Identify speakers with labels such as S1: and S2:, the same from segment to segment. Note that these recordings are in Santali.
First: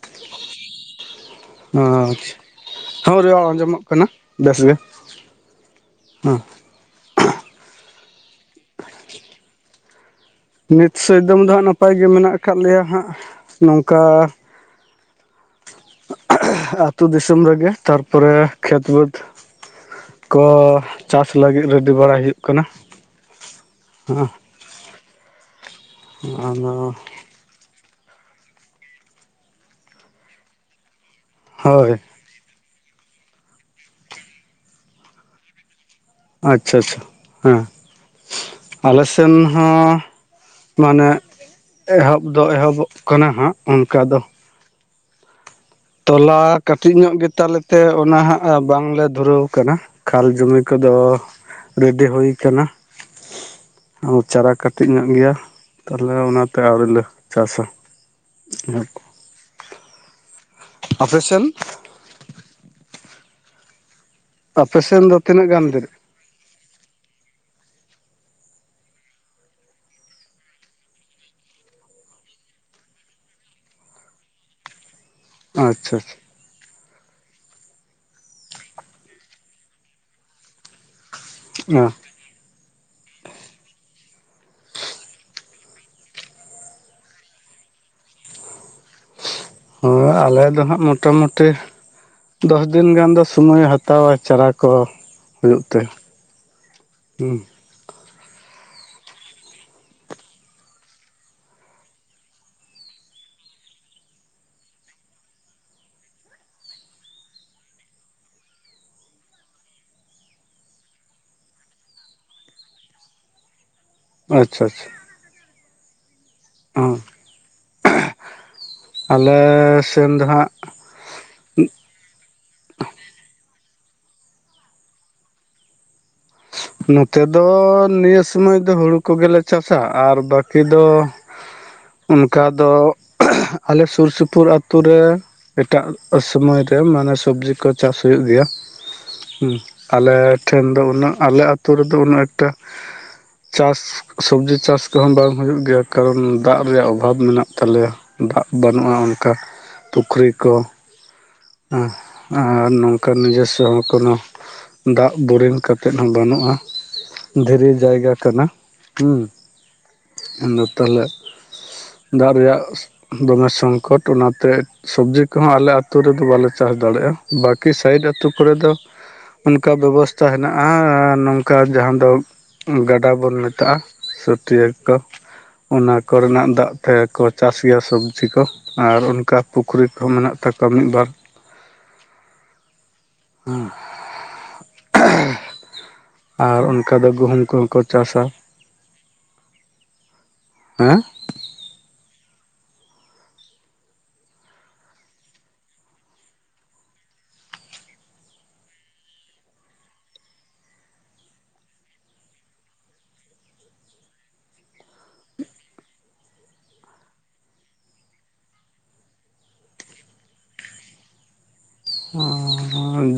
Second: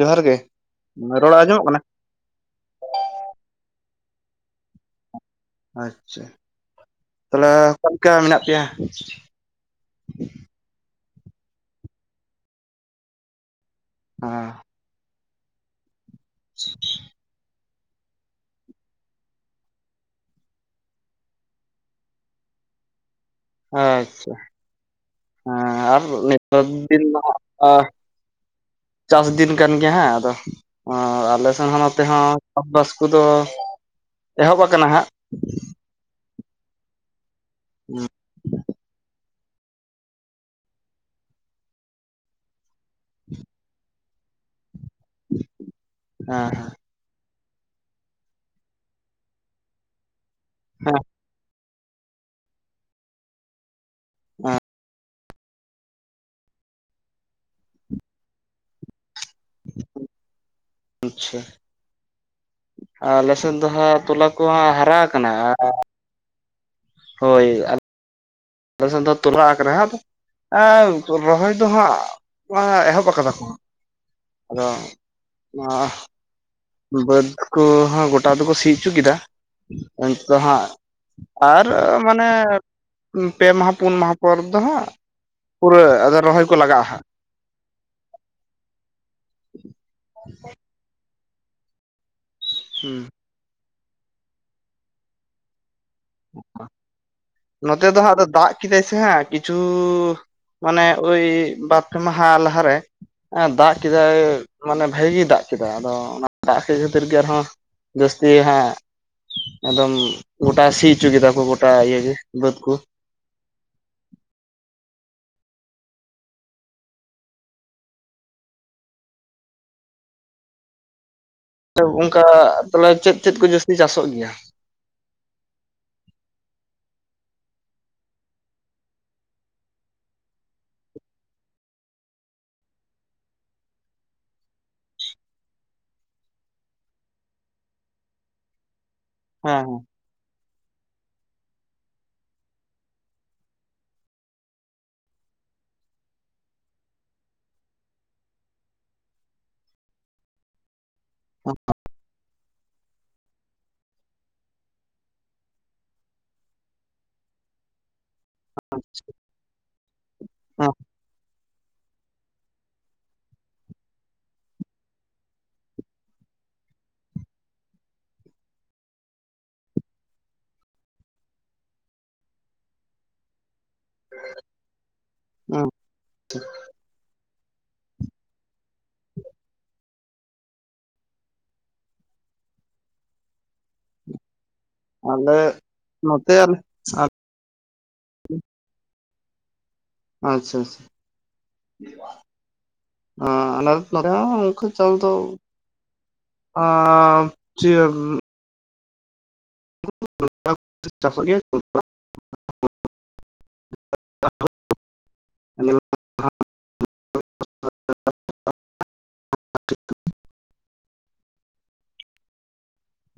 S1: ᱡᱚᱦᱟᱨ ᱜᱮ ᱨᱚᱲ ᱟᱸᱡᱚᱢᱚᱜ ᱠᱟᱱᱟ
S2: ᱟᱪᱪᱷᱟ [unintelligible] ᱦᱳ ᱨᱮᱣᱟ ᱟᱸᱡᱚᱢᱚᱜ ᱠᱟᱱᱟ ᱵᱮᱥ ᱜᱮ
S1: ᱟᱪᱪᱷᱟ
S2: ᱦᱮᱸ
S1: ᱛᱟᱞᱦᱮ ᱚᱠᱟ ᱞᱮᱠᱟ ᱢᱮᱱᱟᱜ ᱯᱮᱭᱟ
S2: ᱱᱤᱛ ᱥᱮᱫ ᱫᱚᱢ ᱫᱚ ᱦᱟᱸᱜ ᱱᱟᱯᱟᱭ ᱜᱮ ᱢᱮᱱᱟᱜ ᱟᱠᱟᱫ ᱞᱮᱭᱟ ᱦᱟᱸᱜ ᱱᱚᱝᱠᱟ
S1: ᱦᱮᱸ
S2: ᱟᱹᱛᱩ ᱫᱤᱥᱚᱢ ᱨᱮᱜᱮ ᱛᱟᱨᱯᱚᱨᱮ ᱠᱷᱮᱛ ᱵᱟᱹᱫᱽ ᱠᱚ ᱪᱟᱥ ᱞᱟᱹᱜᱤᱫ ᱨᱮᱰᱤ ᱵᱟᱲᱟᱭ ᱦᱩᱭᱩᱜ ᱠᱟᱱᱟ ᱦᱮᱸ
S1: ᱟᱪᱪᱷᱟ ᱦᱮᱸ ᱟᱨ ᱱᱤᱛᱟᱨ
S2: ᱟᱫᱚ
S1: ᱫᱤᱱ ᱢᱟ ᱪᱟᱥ ᱫᱤᱱ ᱠᱟᱱ ᱜᱮᱭᱟ ᱦᱟᱸᱜ ᱟᱫᱚ ᱟᱞᱮ ᱥᱮᱱ ᱦᱚᱸ
S2: ᱦᱳᱭ
S1: ᱱᱚᱛᱮ ᱦᱚᱸ ᱪᱟᱥ ᱵᱟᱥ ᱠᱚᱫᱚ ᱮᱦᱚᱵ ᱟᱠᱟᱱᱟ ᱦᱟᱸᱜ
S2: ᱟᱪᱪᱷᱟ ᱟᱪᱪᱷᱟ ᱦᱮᱸ
S1: ᱦᱩᱸ
S2: ᱟᱞᱮ ᱥᱮᱱ ᱦᱚᱸ ᱢᱟᱱᱮ ᱮᱦᱚᱵ ᱫᱚ ᱮᱦᱚᱵᱚᱜ ᱠᱟᱱᱟ ᱦᱟᱸᱜ ᱚᱱᱠᱟ ᱫᱚ
S1: ᱦᱩᱸ [unintelligible]
S2: ᱛᱚᱞᱟ ᱠᱟᱹᱴᱤᱡ ᱧᱚᱜ ᱜᱮ ᱛᱟᱞᱮ ᱛᱮ ᱚᱱᱟ ᱦᱟᱸᱜ ᱵᱟᱝ ᱞᱮ ᱫᱷᱩᱨᱟᱹᱣ ᱟᱠᱟᱱᱟ ᱠᱷᱟᱞ ᱡᱚᱢᱤ ᱠᱚᱫᱚ
S1: ᱦᱮᱸ
S2: ᱨᱮᱰᱤ ᱦᱩᱭ ᱠᱟᱱᱟ ᱟ ᱪᱟᱨᱟ ᱠᱟᱹᱴᱤᱡ ᱧᱚᱜ ᱜᱮᱭᱟ ᱛᱟᱦᱞᱮ ᱚᱱᱟᱛᱮ ᱟᱹᱣᱨᱤ ᱞᱮ ᱪᱟᱥᱟ ᱚᱱᱟ ᱠᱚ
S1: ᱦ [unintelligible]
S2: ᱟᱯᱮ ᱥᱮᱱ
S1: ᱟᱞᱮ ᱥᱮᱫ ᱫᱚ ᱦᱟᱸᱜ ᱛᱚᱞᱟ ᱠᱚᱦᱟᱸᱜ ᱦᱟᱨᱟ
S2: ᱟᱯᱮᱥᱮᱱ ᱫᱚ
S1: ᱟᱠᱟᱱᱟ
S2: ᱛᱤᱱᱟᱹᱜ ᱜᱟᱱ ᱫᱤᱱ
S1: ᱦᱳᱭ ᱟᱞᱮ ᱥᱮᱱ ᱫᱚ ᱛᱚᱞᱟ ᱟᱠᱟᱱᱟ, ᱨᱚᱦᱚᱭ ᱫᱚ ᱦᱟᱸᱜ ᱮᱦᱚᱵ ᱠᱟᱫᱟ ᱠᱚ ᱟᱫᱚ
S2: ᱟᱪᱪᱷᱟ ᱟᱪᱷᱟ
S1: ᱵᱟᱹᱫᱽ ᱠᱚᱦᱚᱸ ᱜᱚᱴᱟ ᱫᱚᱠᱚ ᱥᱤ ᱩᱪᱩ ᱠᱮᱫᱟ ᱮᱱᱛᱮᱜ ᱦᱟᱸᱜ ᱟᱨ
S2: ᱟᱪᱪᱷᱟ
S1: ᱢᱟᱱᱮ ᱯᱮ ᱢᱟᱦᱟ ᱯᱩᱱ ᱢᱟᱦᱟ ᱯᱚᱨ ᱫᱚ ᱦᱟᱸᱜ ᱯᱩᱨᱟᱹ ᱟᱫᱚ ᱨᱚᱦᱚᱭ ᱠᱚ ᱞᱟᱜᱟᱜ-ᱟ ᱦᱟᱸᱜ
S2: ᱦᱮᱸ ᱟᱞᱮ ᱫᱚ ᱦᱟᱸᱜ ᱢᱚᱴᱟ ᱢᱩᱴᱤ ᱫᱚᱥ ᱫᱤᱱ
S1: ᱦᱟᱸᱜ
S2: ᱜᱟᱱ ᱫᱚ ᱥᱳᱢᱚᱭ ᱦᱟᱛᱟᱣᱟ ᱪᱟᱨᱟ ᱠᱚ ᱦᱩᱭᱩᱜ ᱛᱮ
S1: ᱚᱠᱟ [unintelligible]
S2: ᱦᱩᱸ
S1: ᱱᱚᱛᱮ ᱫᱚ ᱦᱟᱸᱜ ᱟᱫᱚ ᱫᱟᱜ ᱠᱮᱫᱟᱭ ᱥᱮ ᱦᱮ ᱠᱤᱪᱷᱩ ᱢᱟᱱᱮ ᱳᱭ ᱵᱟᱨ ᱯᱮ ᱢᱟᱦᱟ ᱞᱟᱦᱟᱨᱮ ᱫᱟᱜ ᱠᱮᱫᱟᱭ ᱢᱟᱱᱮ ᱵᱷᱟᱜᱤ ᱫᱟᱜ ᱠᱮᱫᱟᱭ ᱟᱫᱚ ᱚᱱᱟ ᱫᱟᱜ ᱠᱷᱟᱹᱛᱤᱨ ᱜᱮ ᱟᱨᱦᱚᱸ ᱡᱟᱹᱥᱛᱤ ᱦᱟᱸᱜ ᱮᱠᱫᱚᱢ ᱜᱚᱴᱟ ᱥᱤ ᱩᱪᱩ ᱠᱮᱫᱟ ᱠᱚ ᱜᱚᱴᱟ ᱤᱭᱧᱹ ᱜᱮ ᱵᱟᱹᱫᱽ ᱠᱚ
S2: ᱟᱪᱪᱷᱟ ᱟᱪᱪᱷᱟ ᱚ ᱟᱞᱮ ᱥᱮᱱ ᱫᱚ ᱦᱟᱸᱜ
S1: ᱚᱱᱠᱟ ᱛᱚᱞᱮ ᱪᱮᱫ ᱪᱮᱫ ᱠᱚ ᱡᱟᱹᱥᱛᱤ ᱪᱟᱹᱥᱚᱜ ᱜᱮᱭᱟ
S2: ᱱᱚᱛᱮ ᱫᱚ ᱱᱤᱭᱟᱹ ᱥᱩᱢᱟᱹᱭ ᱫᱚ ᱦᱩᱲᱩ ᱠᱚᱜᱮᱞᱮ ᱪᱟᱥᱟ ᱟᱨ ᱵᱟᱹᱠᱤ ᱥᱳᱢᱳᱭ ᱫᱚ ᱚᱱᱠᱟ ᱫᱚ ᱟᱞᱮ ᱥᱩᱨ ᱥᱩᱯᱩᱨ ᱟᱛᱳ ᱨᱮ ᱮᱴᱟᱜ ᱠᱚ ᱥᱚᱢᱚᱭ ᱨᱮ ᱢᱟᱱᱮ ᱥᱚᱵᱡᱤ ᱠᱚ ᱪᱟᱥ ᱦᱳᱭᱳᱜ ᱜᱮᱭᱟ ᱦᱩᱸ
S1: ᱦᱮᱸ
S2: ᱟᱞᱮ ᱴᱷᱮᱱ ᱫᱚ ᱩᱱᱟᱹᱜ ᱟᱞᱮ ᱟᱛᱩ ᱨᱮᱫᱚ ᱩᱱᱟᱹᱜ ᱮᱠᱴᱟ ᱪᱟᱥ ᱥᱚᱵᱡᱤ ᱪᱟᱥ ᱠᱚᱦᱚᱸ ᱵᱟᱝ ᱦᱩᱭᱩᱜ ᱜᱮᱭᱟ ᱠᱟᱨᱚᱱ ᱫᱟᱜ ᱨᱮᱭᱟᱜ ᱚᱵᱷᱟᱵ ᱢᱮᱱᱟᱜ ᱛᱟᱞᱮᱭᱟ ᱫᱟᱜ ᱵᱟᱹᱱᱩᱜ-ᱟ ᱚᱱᱠᱟ ᱯᱩᱠᱷᱨᱤ ᱠᱚ
S1: ᱚᱻ
S2: ᱟᱨ ᱱᱚᱝᱠᱟ ᱱᱤᱡᱮᱥᱥᱚ ᱦᱚᱸ ᱠᱳᱱᱳ ᱫᱟᱜ ᱵᱳᱨᱤᱝ ᱠᱟᱛ ᱛᱮᱫ ᱦᱚᱸ ᱵᱟᱹᱱᱩᱜ-ᱟ, ᱫᱷᱤᱨᱤ ᱡᱟᱭᱜᱟ ᱠᱟᱱᱟ ᱟᱫᱚ
S1: ᱦᱮᱸ
S2: ᱛᱟᱞᱦᱮ ᱫᱟᱜ ᱨᱮᱭᱟᱜ ᱫᱚᱢᱮ ᱥᱚᱝᱠᱚᱴ ᱚᱱᱟᱛᱮ ᱥᱚᱵᱽᱡᱤ ᱠᱚᱦᱚᱸ ᱟᱞᱮ ᱟᱹᱛᱩ ᱨᱮᱫᱚ ᱵᱟᱞᱮ ᱪᱟᱥ ᱫᱟᱲᱮᱜ-ᱟ ᱵᱟᱠᱤ ᱥᱟᱭᱤᱰ ᱟᱛᱩ ᱠᱚᱨᱮ ᱫᱚ ᱚᱱᱠᱟ ᱵᱮᱵᱚᱥᱛᱟ ᱦᱮᱱᱟᱜ ᱟᱸ ᱟᱨ ᱱᱚᱝᱠᱟ ᱡᱟᱦᱟᱸᱱ ᱫᱚ ᱜᱟᱰᱟ ᱵᱚᱱ ᱢᱮᱛᱟᱜ-ᱟ ᱥᱚᱴᱤᱭ ᱠᱚ
S1: ᱦᱮᱸ
S2: ᱚᱱᱟ ᱠᱚᱨᱮᱱᱟᱜ ᱫᱟᱜ ᱛᱮ ᱠᱚ ᱪᱟᱥ ᱜᱮᱭᱟ ᱥᱚᱵᱽᱡᱤ ᱠᱚ ᱟᱨ ᱚᱱᱠᱟ ᱯᱩᱠᱷᱨᱤ ᱠᱚ ᱢᱮᱱᱟᱜ ᱛᱟᱠᱚᱣᱟ ᱢᱤᱫ, ᱵᱟᱨ ᱟᱻ
S1: ᱟᱞᱮ ᱱᱚᱛᱮ ᱟᱞᱮ
S2: ᱟᱨ ᱚᱱᱠᱟ ᱫᱚ ᱜᱩᱦᱩᱢ ᱠᱚᱦᱚᱸ ᱠᱚ ᱪᱟᱥ-ᱟ
S1: ᱟᱪᱪᱷᱟ
S2: ᱦᱮᱸ
S1: ᱟᱻᱟᱞᱮ ᱱᱚᱛᱮ ᱨᱮ ᱦᱚᱸ ᱚᱱᱠᱟ ᱪᱟᱥ ᱫᱚ ᱟᱸ ᱪᱮᱜ [inaudible]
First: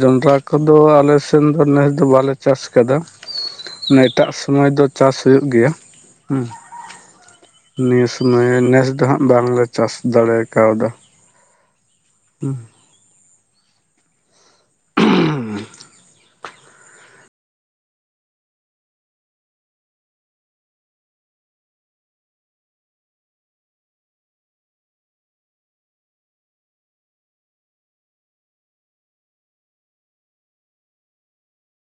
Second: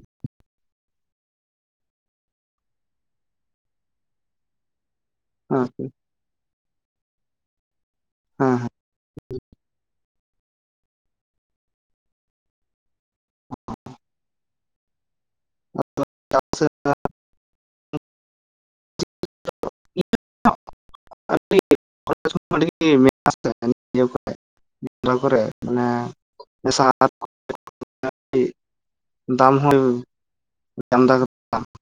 S2: ᱡᱚᱱᱰᱨᱟ ᱠᱚᱫᱚ ᱟᱞᱮ ᱥᱮᱱ ᱫᱚ ᱱᱮᱥ ᱫᱚ ᱵᱟᱞᱮ ᱪᱟᱥ ᱠᱟᱫᱟ ᱢᱟᱱᱮ ᱮᱴᱟᱜ ᱥᱚᱢᱚᱭ ᱫᱚ ᱪᱟᱥ ᱦᱩᱭᱩᱜ ᱜᱮᱭᱟ ᱦᱩᱸ ᱱᱤᱭᱟᱹ ᱥᱩᱢᱟᱹᱭ
S1: ᱦᱮᱸ ᱦᱮᱸ
S2: ᱱᱮᱥ ᱫᱚ ᱦᱟᱸᱜ ᱵᱟᱝᱞᱮ ᱪᱟᱥ ᱫᱟᱲᱮ ᱟᱠᱟᱣᱫᱟ ᱦᱩᱸ ᱩᱸᱦᱩᱻ
S1: [inaudible] [inaudible] [inaudible] ᱠᱚᱨᱮ ᱢᱟᱱᱮ ᱟᱨ ᱫᱟᱢ ᱦᱚᱸ ᱟᱢᱫᱟ ᱠᱟᱛ